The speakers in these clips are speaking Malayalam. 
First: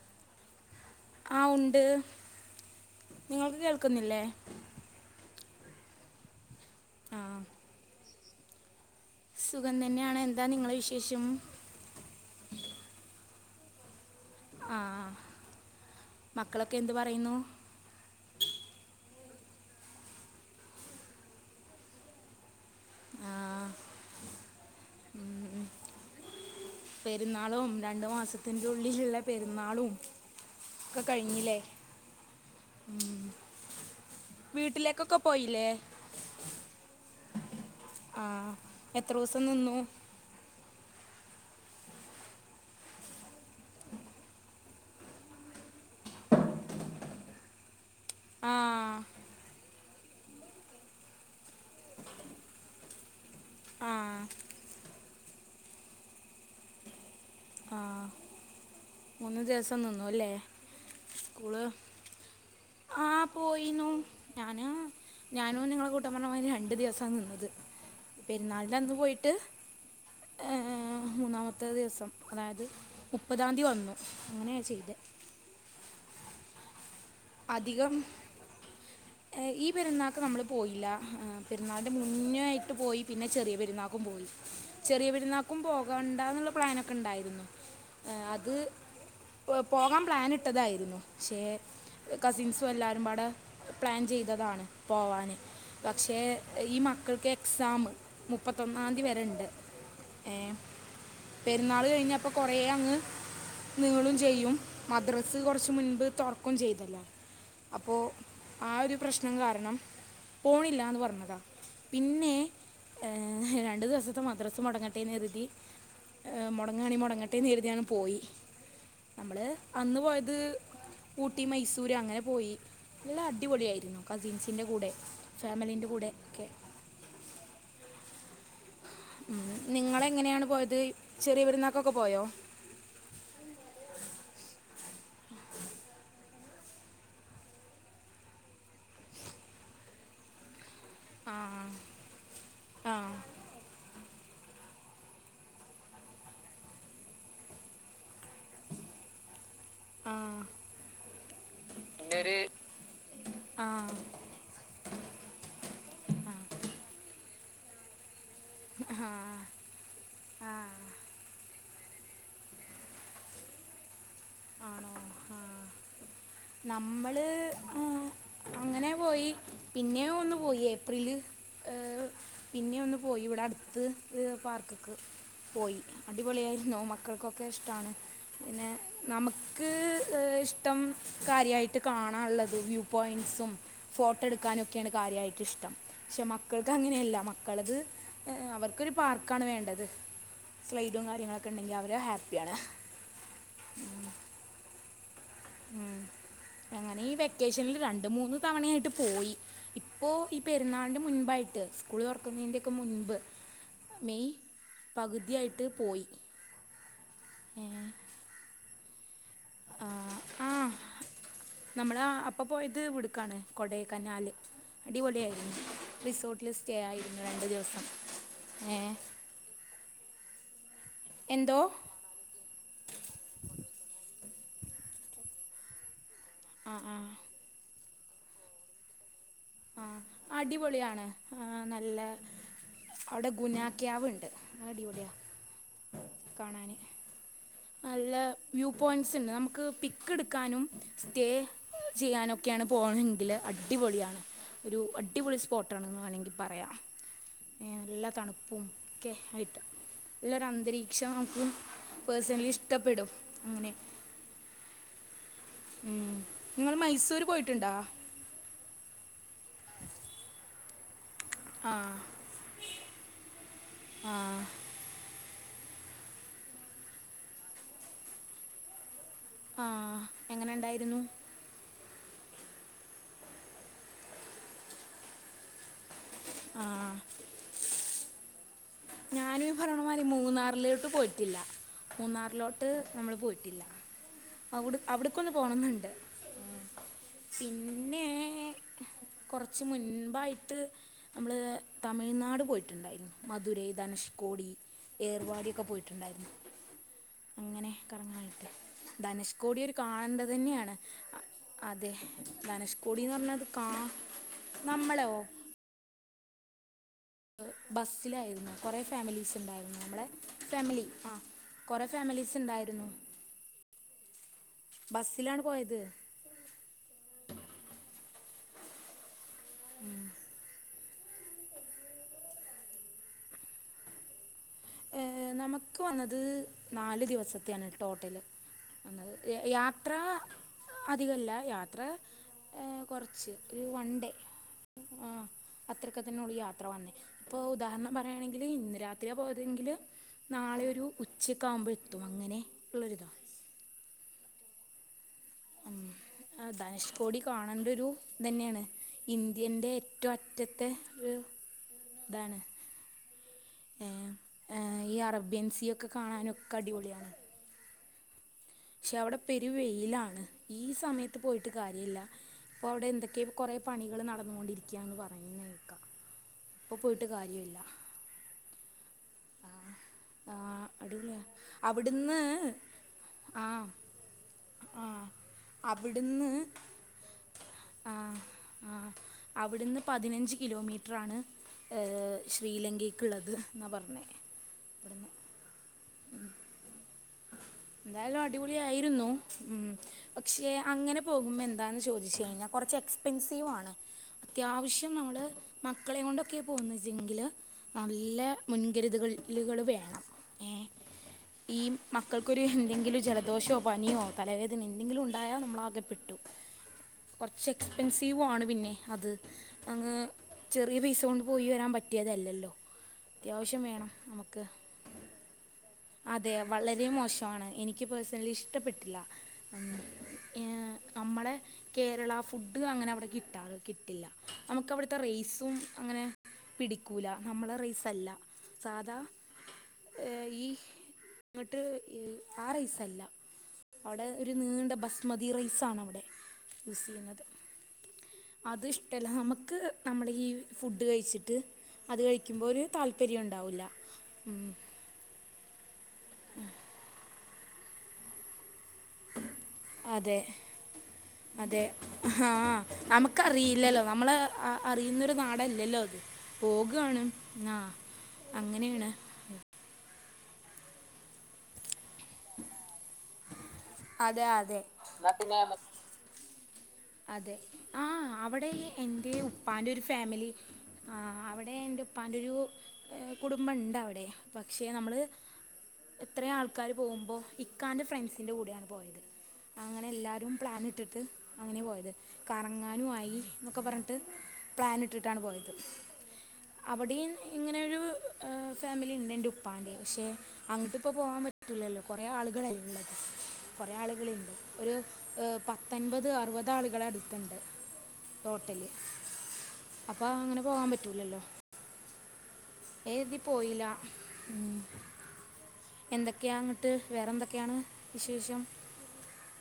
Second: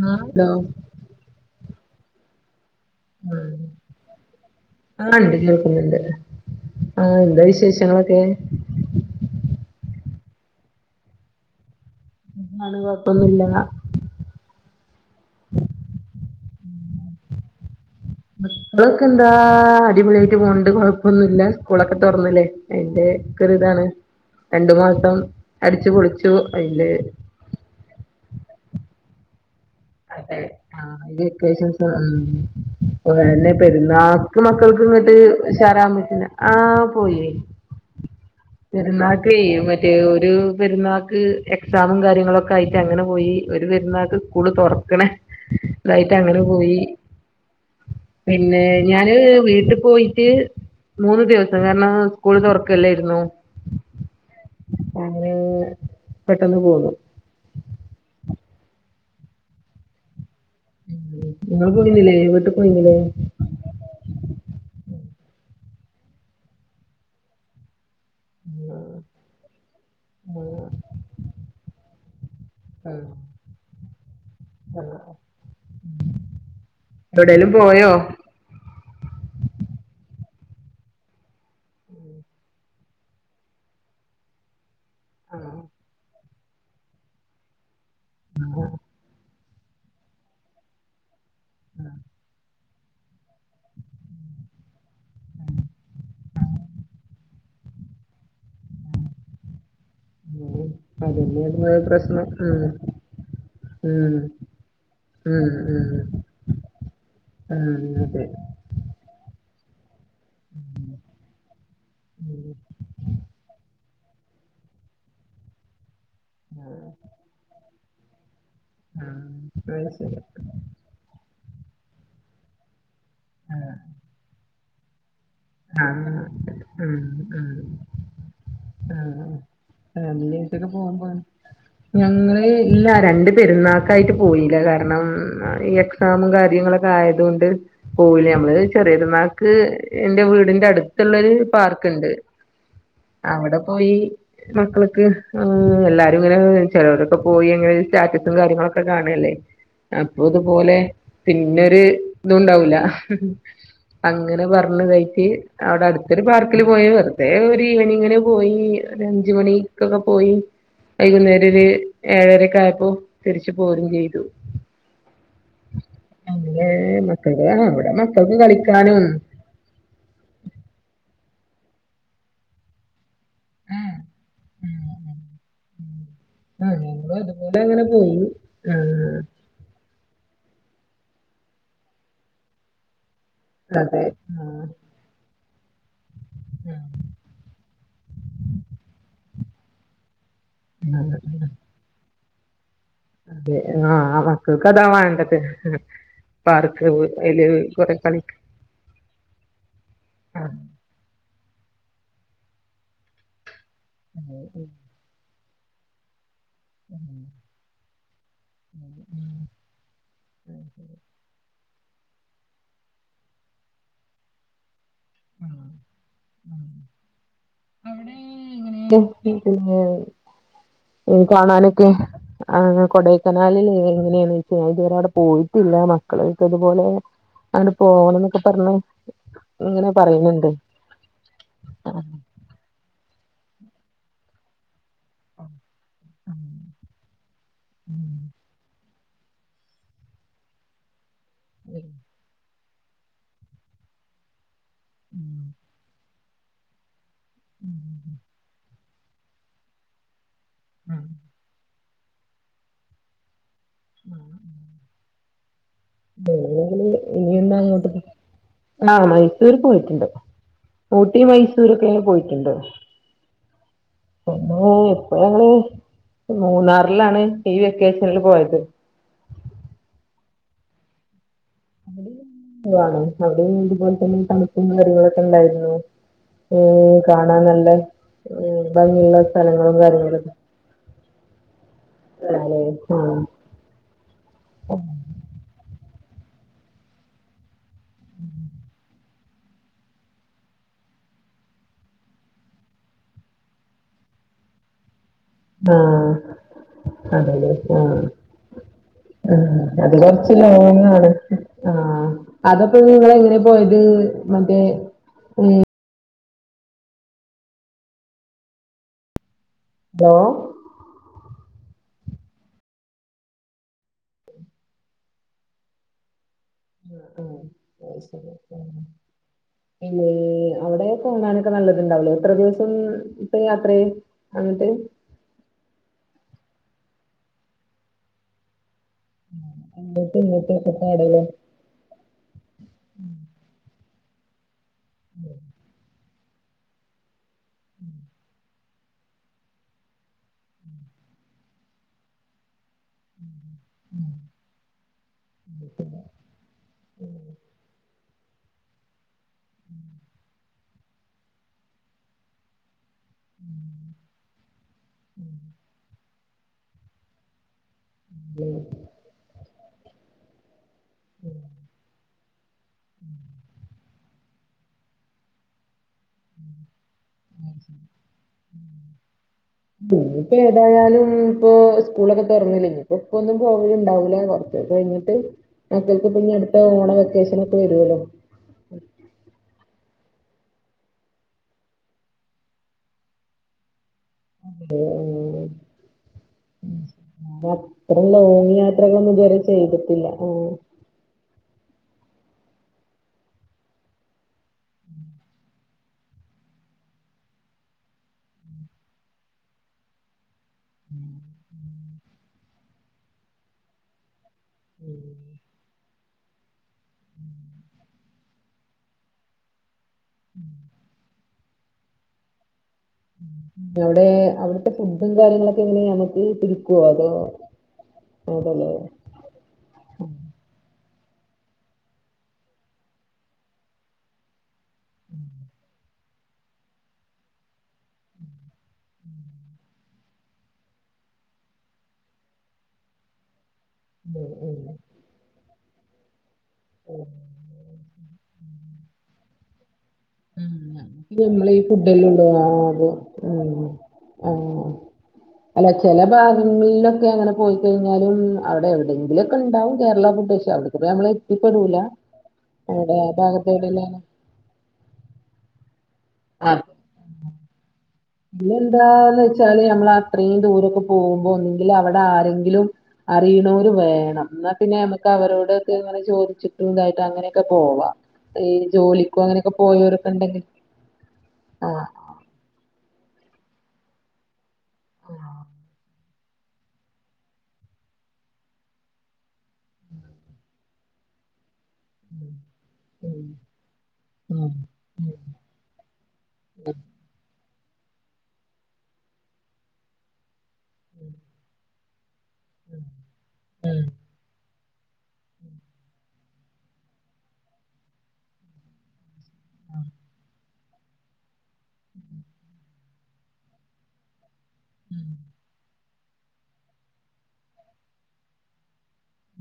ആഹ് ലോ ആഹ് ഉണ്ട് നിങ്ങൾക്ക് ഉം കേൾക്കുന്നില്ലേ ആ ഇണ്ടല്ലോ [unintelligible] ആ ആഹ് എന്താ വിശേഷങ്ങളൊക്കെ സുഖം തന്നെയാണ് എന്താ നിങ്ങളെ വിശേഷം ആണ് കുഴപ്പൊന്നുല്ല ആ മക്കളൊക്കെ എന്ത് പറയുന്നു മക്കളൊക്കെ എന്താ അടിപൊളിയായിട്ട് പോണ്ട് കൊഴപ്പൊന്നുംല്ല സ്കൂളൊക്കെ തൊറന്നില്ലേ അതിന്റെ ആ ക്ക്‌രു ഇതാണ് രണ്ടു മാസം അടിച്ചു പൊളിച്ചു അയില് പെരുന്നാളും രണ്ടു മാസത്തിന്റെ ഉള്ളിലുള്ള പെരുന്നാളും അതെ ഒക്കെ ആഹ് കഴിഞ്ഞില്ലേ വെക്കേഷൻസും അതന്നെ പെരുന്നാക്ക് മക്കൾക്ക് ഇങ്ങോട്ട് വീട്ടിലേക്കൊക്കെ പോയില്ലേ ഉഷാറാവാൻ പറ്റില്ല ആഹ് ആ എത്ര പെരുന്നാക്കേ ദിവസം നിന്നു മറ്റേ ഒരു പെരുന്നാ ക്ക്‌ എക്സാമും കാര്യങ്ങളുഒക്കെ ആയിട്ട് അങ്ങനെ പോയി ഒരു പെരുന്നാക്ക്‌ സ്കൂള് തൊറ ക്ക്ണ് ഇതായിട്ട് അങ്ങനെ പോയി ആ പിന്നെ ഞാന് വീട്ടി പോയിട്ട് മൂന്ന് ദിവസം കാരണം സ്കൂള് തുറക്കല്ലാരുന്നു ആ അങ്ങനെ പെട്ടെന്ന് പോന്നു ആ മൂന്ന് ദിവസം നിന്നുല്ലേ സ്കൂള് നിങ്ങൾ പോയിന്നില്ലേ വീട്ടിൽ പോയിന്നില്ലേ ആ പോയിന്നു ഞാന് ഞാനും നിങ്ങളെ കൂട്ടം പറഞ്ഞമാതിരി രണ്ടു ദിവസ നിന്നത് പെരുന്നാളിന്റെ അന്ന് പോയിട്ട് ഏ മൂന്നാമത്തെ ദിവസം അതായത് മുപ്പതാംതീ വന്നു അങ്ങനെയ ചെയ്തെ എവിടേലും പോയോ അധികം ഈ പെരുന്നാക്ക്‌ നമ്മള് പോയില്ല പെരുന്നാള്ന്റെ മുന്നേ ആയിട്ട് പോയി പിന്നെ ചെറിയ പെരുന്നാക്കും പോയി ചെറിയ പെരുന്നാക്കും പോകണ്ടാന്നുള്ള പ്ലാനൊക്കെ ഉണ്ടായിരുന്നു അത് പോകാൻ പ്ലാനിട്ടതായിരുന്നു പക്ഷേ കസിൻസും എല്ലാവരുംപാടെ പ്ലാൻ ചെയ്തതാണ് പോവാന് പക്ഷേ ഈ മക്കൾക്ക് എക്സാം മുപ്പത്തൊന്നാംതീ വരെണ്ട് ഏ [unintelligible] പ്രശ്നം ആ നിങ്ങളും ചെയ്യും മദ്രസ് കുറച്ച് ഉം മുൻപ് തുറക്കും ചെയ് ഉം അപ്പോ ഉം അതെ ആ ഒരു പ്രശ്നം കാ കാരണം പോണില്ലാന്ന് പറഞ്ഞതാ പിന്നെ രണ്ട് ദിവസ ത്ത് മദ്രസ് മുടങ്ങട്ടെ എന്നു കരുതി മുടങ്ങാണി മുടങ്ങട്ടേന്ന് കരുതിയാണ് പോയി ആ നമ്മള് അത് അന്ന് ശരി. പോയത് ഉ ഊട്ടി മൈസൂര് അങ്ങനെ പോയി നല്ല ആ അടിപൊളിയാരുന്നു കസിൻസിന്റെ കൂടെ ഫാമിലീൻ്റെ ആ കൂടെ ഒക്കെ ഉം ഉം ആ ഉം. നിങ്ങളെങ്ങനെയാണ് പോയത് [unintelligible] ചെറിയ പെരുന്നാക്കൊക്കെ പോയോ ഞങ്ങള് ഇല്ല രണ്ട് പെരുന്നാക്കായിട്ട് പോയില കാരണം എക്സാമും കാര്യങ്ങളൊക്കെ ആയത് കൊണ്ട് പോയില നമ്മള് ചെറിയപെരു ന്നാക്ക്‌ എന്റെ വീടിന്റെ അടുത്തുള്ളൊരു ആ പാർക്ക് ഉണ്ട് ആ അവിടെ പോയി മക്കൾക്ക് എല്ലാരും ഇങ്ങനെ ചിലരൊക്കെ പോയി അങ്ങനെ സ്റ്റാറ്റ് [unintelligible] കാര്യങ്ങളൊക്കെ കാണ്അല്ലേ ആ അപ്പൊ ഇതുപോലെ പിന്നൊരു പിന്നെ ഇതും ഒരു ഉണ്ടാവൂല ആ അങ്ങനെ പറ സുഖായിട്ട് അവിടെ അടുത്തൊരു പാർക്കിൽ പോയി വെറുതെ ഒരു ഈവനിങ്ങ്ന് പോയി ഒരു അഞ്ച് മണിക്കൊക്കെ പോയി വൈകുന്നേര ഒരു ഏഴരക്ക ആയപ്പോ തിരിച്ചു പോരും ചെയ്തു ആണോ ആഹ അങ്ങ മക്കൾക്ക് കാണ അവിടെ മക്കൾക്ക് അങ്ങനെ കളിക്കാനും പോയി പിന്നെ ഒന്ന് പോയി ഏപ്രില് പിന്നെ ഒന്ന് പോയി ഇവിടെ അടുത്ത് ആഹ് പാർക്കക്ക് പോയി അടിപൊളിയ ആായിുന്ന ഞങ്ങളും മക്കൾക്കൊക്കെ അതുപോലെ അങ്ങനെ ഇഷ്ടാണ് പോയി പിന്നെ ആഹ് നമുക്ക് ഇഷ ഇഷ്ടം കാര്യമായിട്ട് കാണാനറുള്ളത് വ്യൂ പോയിന്റ്സും അതെ ഫോട്ടോ ആ എടുക്കാനൊക്കെയാണ് കാര്യമായിട്ട് ഇഷ്ടം പക്ഷെ മക്കൾക്ക് അങ്ങനെയല്ല മക്കളത് അവര്ക് ഒരു. ക്കാണ് വേണ്ടത് ആ സ്ലൈഡും കാര്യങ്ങളൊക്കെ ഉണ്ടെങ്കിൽ അവരെ ഹാപ്പിയാണ് അതെ ആഹ മക്കൾക്കാത്ത വേണ്ടത് ഉം. പാർക്ക് അങ്ങനെ ഈ അയില് വെക്കേഷനിൽ കൊറെ രണ്ടു കളിക്ക മൂന്ന് തവണ ആായിട്ട് പോയി ഇപ്പോൊ ഈ ആ പെരുന്നാളിന്റെ മുൻപായിട്ട് ത്ത് സ്കൂൾറക്കുന്നതി്റെൊക്കെ മുൻപ് മെയ്‌ അതെ. പകുതിയായിട്ട് ട്ട് പോയി ഉം ഏ, ഉ അ ശ നമ്മള് അപ്പൊ പോയത് ഇവടക്കാൻ കോടയ്ക്കനാൽ ഉം, അടിപൊളിയായിരുന്നു റിസോർട്ടില് സ്റ്റേ ആയിരുന്നു രണ്ടു ദിവസം ഏ ക്ക എന്തോ കാണാനൊക്കെ ആ കൊടൈക്കനാലില് എങ്ങനെയാണ് ഇതുവരെ അവിടെ പോയിട്ടില്ല ആ മക്കൾക്കതുപോലെ ആ പോണം എന്നൊക്കെ പറഞ്ഞ ആ അടിപൊളിയാണ് ആ നല്ല അവിടെ ഗുനാക്യാവ് ഉണ്ട് ആ അടിപൊളിയ കാണ നല്ല പ്രു പോയിൻറ്സ് ഉണ്ട് നമുക്ക് പിക്ക് എടുക്കാനും സ്റ്റേ ചെയ്യാനൊക്കെ ഒക്കെയാണ് പോകണെങ്കിൽ അടിപൊളിയാണ് ഒരു അടിപൊളി സ്പോട്ടാണെന്ന് വേണമെങ്കിൽ പറയാം നല്ല തണുപ്പും ക്കെ ആയിട്ട് എല്ലര അന്തരീക്ഷം നമുക്ക പേഴ്സണലി ഇഷ്ടപ്പെടും അങ്ങനെ ആഹ ഉ നിങ്ങൾ മൈസൂർ ഇനി എന്താ പോയിട്ടുണ്ടോ അങ്ങോട്ട് ആഹ മൈസൂര് പോയിട്ടുണ്ട് ഊട്ടി ആ മൈസൂരൊക്കെനെ പോയിട്ടുണ്ടോന്ന ആ മ്മള് മൂന്നാറിലാണ് ഈ വെക്കേഷനിൽ പോയത് ആഹ എങ്ങനെ ഇണ്ടായിരുന്നു അവിടൊണ് അവിടെ ഇതുപോലെ തന്നെ തമുപ്പുന്ന കാര്ങ്ങളൊക്കെ ഉണ്ടായിരുന്നു ആ ഉം കാണൻല്ലേ ഞാനും പറഞ്ഞ മാതിരി മൂന്നാറിലോട്ട് പോയിറ്റില്ല ആണല്ലേ മൂന്നാറിലോട്ട് നമ്മള് ആഹ് പോയിട്ടില്ല അ അവിടക്കൊന്ന് പോണംന്നുണ്ട് ഉ പിന്നെ കുറച്ച് മുൻപായിട്ട് നമ്മൾ തമിഴ്നാട് പോയിട്ടുണ്ടായിരുന്നു മധുരൈ ധനഷ്ക്കോടി ഏർവാടിയൊക്കെ പോയിട്ടുണ്ടായിരുന്നു അതെല്ലെ അങ്ങനെ ആഹ കറങ്ങാനായിട്ട് ധനുഷ്കോടി ഒരു അത് കാണേണ്ടത് കൊറച്ച് തന്നെയാണ് ലോങ്ങ്‌ അ- ആ അതെ അതപ്പോ ധനുഷ്കോടി നിങ്ങ എന്ന് എങ്ങനെ പറഞ്ഞത് കാ പോയത് മറ്റേ നമ്മളോ ഏ ബസ്സിലായിരുന്നു കുറെ ഫാമിലീസ് ഉണ്ടായിരുന്നു നമ്മുടെ ഹലോ ഫാമിലി ആ കൊറെ ഫാമിലീസ് ഉണ്ടായിരുന്നു ബസ്സിലാണ്ട് പോയത് ആ ആ ശരി പിന്നെ അവിടെ പോന്നാനൊക്കെ നല്ലതുണ്ടാവല്ലോ എത്ര ദിവസം ഇപ്പ യാത്ര നമുക്ക് വന്നത് നാല് ദിവസത്ത ആാണ് ടോട്ടല് വന്നത് യാത്ര ആങ്ങട്ട്ങ്ങിട്ട് [unintelligible] അധികല്ല യാത്ര കുറച്ച് ഒരു വൺ ഡേ ആ അത്രക്കെ തന്നെയൊള്ളൂ യാത്ര വന്നേ ഇപ്പൊ ഉദാഹരണം പറയുകയാണെങ്കിൽ ഇന്ന് രാത്രിയ പോയ അെങ്കിൽ നാളെയ ഒരു ഉച്ചയൊക്കെ ആകുമ്പോഴ എത്തും അങ്ങനെ ഉള്ളരിതാ മം ധനുഷ് കോടി കാണേണ്ടരു തന്നെയാണ് ഇന്ത്യന്റെ ഏറ്റവും അറ്റത്തെ താണ് ഏഹ് ഏഹ് ഈ അറബ്യൻ സീയൊക്കെ കാണാനൊക്കെ അടിപൊളിയാണ് പക്ഷെ അവിടെ പെരുവെയിലാണ് ഈ സമയത്ത് പോയിട്ട് കാര്യല്ല ഇപ്പൊ അവിടെ എന്തൊക്കെയൊ കുറെ പണികള് നടന്നുകൊണ്ടിരിക്യന്ന് പറയുന്നേ കേക്കാം അപ്പൊ പോയിട്ട് കാര്യല്ല ആഹ് ഇയിപ്പോ ഏതായാലും ഇപ്പൊ അവിടുന്ന് സ്കൂളൊക്കെ തുറന്നില്ല ഇനിയിപ്പോ ഇപ്പൊന്നും ആ പോവല ഉണ്ടാവൂല കൊറച്ച ആ കഴിഞ്ഞിട്ട് മക്കൾക്ക് അവിടുന്ന് പിന്നെ അടുത്ത ഓണ വെക്കേഷന ഒക്കെ ആ വരുവല്ലോ ആ അവിടുന്ന് പതിനഞ്ച് കിലോമീറ്ററാണ് ശ്രീലങ്കയ്ക്കുള്ളത് എന്നാണ് പറഞ്ഞത് ഉ എന്തായാലും ലോങ് അടിപൊളിയായിരുന്നു യാത്രകളൊന്നും ഇതുവരെ മം ചെയ്തിട്ടില്ല ഉം. പക്ഷെ അങ്ങനെ പോകുമ്പോ എന്താന്ന് ചോദിച്ചു കഴിഞ്ഞാൽ കുറച്ച് എക്സ്പെൻസീവാണ് അത്യാവശ്യം നമ്മൾ മക്കളെ കൊണ്ടൊക്കെ പോ വച്ചെങ്കില് നല്ല മുൻകരുതുകുകള് വേണം ഏ ഈ മക്കൾക്കൊരു എന്തെങ്കിലും ജലദോഷമോ പനിയോ തലവേദന എന്തെങ്കിലും ഉണ്ടായാോ നമ്മള ആകെപ്പെട്ടു ട്ടു കൊറച്ച് എക്സ്പെൻസീവ ആണ് പിന്നെ അത് അങ്ങ് ചെറിയ പൈസ കൊണ്ട് പോയി വരാൻ പറ്റ കിട്ടിയതല്ലല്ലോ അവിടെ അവിടുത്തെ ഫുഡും കാര്യങ്ങളൊക്കെ എങ്ങനെ നമ്മക്ക് അതെ വളരെ മോശമാണ് എനിക്ക് പേഴ്സണലി ഇഷ്ടപ്പെട്ടില്ല നമ്മളെ കേരള ഫുഡ് അങ്ങനെ അവിടെ കിട്ടാറ് കിട്ടില്ല നമുക്ക അവിടുത്തെ റേസും അങ്ങനെ പിടിക്കൂല നമ്മളെ റൈസല്ല സാധാ ഏ ഈ അങ്ങോട്ട് ആ റൈസല്ല അവിടെ ഒരു ഉം നീണ്ട ബസ്മതി റൈസ ആണവിടെ യൂസ് ചെയ്യുന്നത് അത് ഇഷ്ടല്ല നമുക്ക് നമ്മൾ ഈ ഉം ഫുഡ് കഴിച്ചിട്ട് നമ്മള് ഈ അത് ഫുഡല്ലേ കഴിക്കുമ്പോൾ ഒരു താല്പര്യം ഉണ്ടാവില്ല ഉം, ഓഹ് അല്ല ചില ഭാഗങ്ങളിലൊക്കെ അങ്ങനെ പോയിക്കഴിഞ്ഞാലും അവിടെ എവിടെയെങ്കിലുംൊക്കെ ഉണ്ടാവും കേരള അതെ പ്രദേശം അവിടത്തെെ നമ്മൾ എത്തിപ്പെെടൂലടെ ഭാഗ ഇല്ലല്ലോ നമ്മള് അറിയുന്നൊരു നാടല്ലല്ലോ അത് പോകാണ് ആ ഇല്ല അങ്ങനെയാണ് എന്താന്ന് വെച്ചാല് നമ്മള അത്രയും ദൂരമൊക്കെ പോകുമ്പോ ഒന്നെങ്കിൽ അവിടെ ആരെങ്കിലും അറിയണോൽ അതെ വേണം ന്നാൽ അതെ പിന്നെ നമക്ക് എന്നാ പിന്നെ നമുക്ക് അവരോട്ക്കെ ചോദിച്ചിട്ടു അതെ അങ്ങനെയൊക്കെ ആ പോവാ അവിടെ ഈ എൻ്റെ ജോലിക്കോ അങ്ങനെയൊക്കെ ഉപ്പാൻ്റെ ഒരു പോയവരൊക്കെ ഫാമിലി ഉണ്ടെങ്കിൽ ആ അവിടെ എന്റെപ്പന്റെൊരു കുടുംബംണ്ട് അവിടെ പക്ഷേ നമ്മള് ആഹ് എത്രയും ആൾക്കാാര് പോകുമ്പോൾ ഇക്കാന്റെ ഫ്രണ്ട്സിൻറെ കൂടെയാണ് പോയത് അങ്ങനെ എല്ലാരും പ്ലാൻ ൻ ഇട്ടിട്ട് അങ്ങനെ പോയത് കറങ്ങാനും ആയി ഉം എന്നൊക്കെ പറഞ്ഞിട്ട് ഉം പ്ലാൻ ഇട്ടിട്ടാണ് ഉം പോയത് അവാടിം ഇങ്ങനോരു ഫാമിലി ഉണ്ട് എൻ്റെ ഉപ്പാൻ്റെ പക്ഷേ അങ്ങോട്ട് ഇപ്പോൾ പോകാൻ പറ്റില്ലല്ലോ കുറേ ആളുകള് ഉള്ളത് കുറ ആളുകളന്ണ്ട് ഒരു പത്തൻപത് അറുപതാളുകളൾ അടുത്തുണ്ട് ടോട്ടലി അപ്പൊ അങ്ങനെ പോകാൻ പറ്റൂലല്ലോ എഴുതി പോയില ഉ ഉം എന്തൊക്കെയാങ്ങിട്ട് വേറെന്തെക്കെയാണ് വിശേഷം?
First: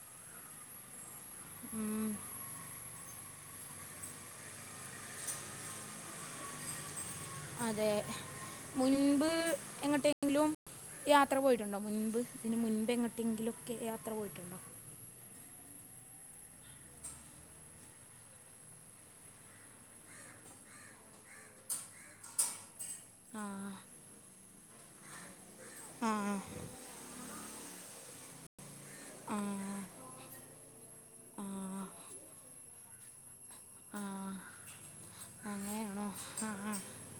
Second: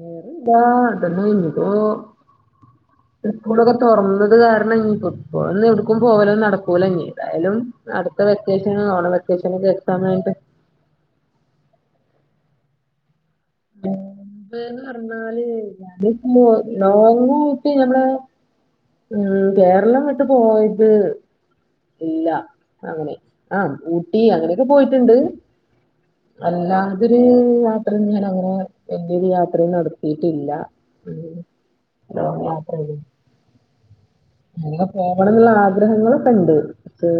വെറുന്താ ഉം, [unintelligible] സ്കൂളൊക്കെ തുറന്നത് കാരണം ഇനിയപ്പോ പോ ഒന്ന് എടുക്കും പോവലൊന്നും നടക്കൂലാലിനി. അതെ മുൻപ് വെക്കേഷനൊക്കെ എക്സാം കഴിഞ്ഞിട്ട് എങ്ങോട്ടെങ്കിലും യാത്ര പോയിട്ടുണ്ടോ? മുൻപ് ഇതിന് മുൻപ് എങ്ങോ മുൻപേന്ന് പറഞ്ഞാല് [unintelligible] ഉം കേരളം വിട്ട് പോയിട്ട് ഇല്ല. അങ്ങനെ ആഹ് ആ ഊട്ടി അങ്ങനെയെക്കെ പോയിട്ടൊണ്ട്. ആ അല്ലാതൊരു മാത്രം ഞാൻ അങ്ങനെ എന്റെരു യാത്രയും ആ നടത്തിട്ടില്ല. ആ, ഞാൻ മാത്രല്ലേ. ആഹ് അങ്ങ പോവണെന്നൊള്ള ആഗ്രഹങ്ങളൊക്കൊണ്ട്. പക്ഷേ.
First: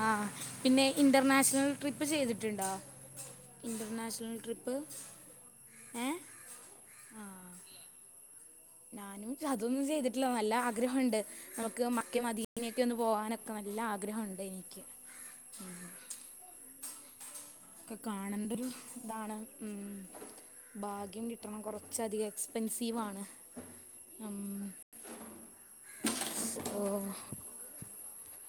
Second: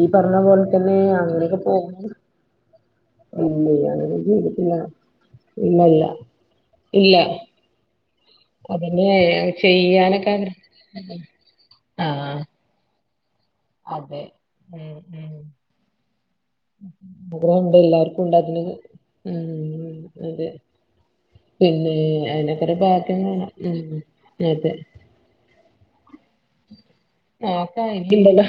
ഈ ആഹ് പറഞ്ഞ പോലെ പിന്നെ തന്നെ ഇന്റർനാഷണൽ ട്രിപ്പ് ചെയ്തിട്ടുണ്ടോ? പിന്നെ അങ്ങനെയൊന്നും ഇൻ്റർനാഷണൽ ഇരിപ്പില്ല. ട്രിപ്പ് ഇല്ലില്ല. ഏ ഇല്ല. അതിന് ഞാനും ച അതൊന്നും ചെയ്തിട്ടില്ല. ചെയ്യാനൊക്കെ ആഗ്ര നല്ല ആഗ്രഹൊണ്ട് നമ്മെക്ക് മക്കെ ആഹ് മദീനെക്കെയെന്ന് പോകാനും. ക്കെ നല്ല അതെ ആഗ്രഹൊണ്ട് എനിക്ക് ഉം. ഗ്രഹുണ്ട് എല്ലാവർക്കും ഒരു ഉണ്ടാക്കുന്നത് ഇതാണ് ഉം. അയിന്റെ. ഭാഗ്യം കിട്ടണം. കൊറച്ചധികം ഭാഗ്യം എക്സ്പെൻസീവാണ്. വേണം ഉം അം അതെ ആക്ക ഇല്ലില്ല.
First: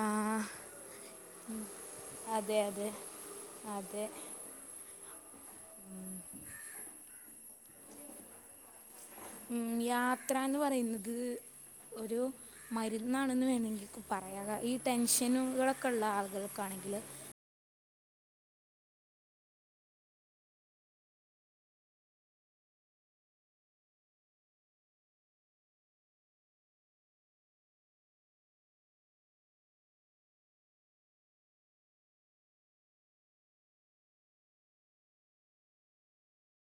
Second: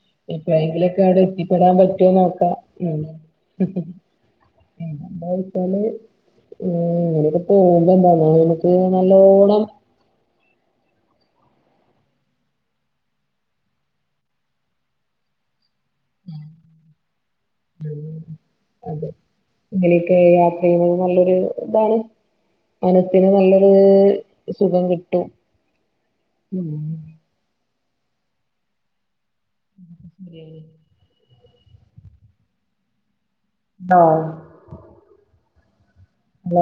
ആ ഇപ്പ എങ്കിലെക്കെ അവെടെത്തിപ്പെടാൻ പറ്റോ നോക്കാം. അതെ അതെ ഉം. അതെ എന്താ വെച്ചാല് ഉം ഇനിയിപ്പ പോമ്പോ [unintelligible] ക്ക് ഉം യാത്രന്ന് പറയെന്നത് ഒരു മരുന്നാണെന്ന് വേണെങ്കെങ്ക് പറയാ. ഈ ടെൻഷനുകളൊക്കെള്ളയാളുകൾക്കാണെ ഹലോ അതെ ഇങ്ങനെയെക്കെ യാത്ര ചെയ്യുന്നത് നല്ലൊരുയിതാണ്. മനസ്സിന് നല്ലൊരു സുഖം കിട്ടും. ഉം [unintelligible] ആഹ് ഹലോ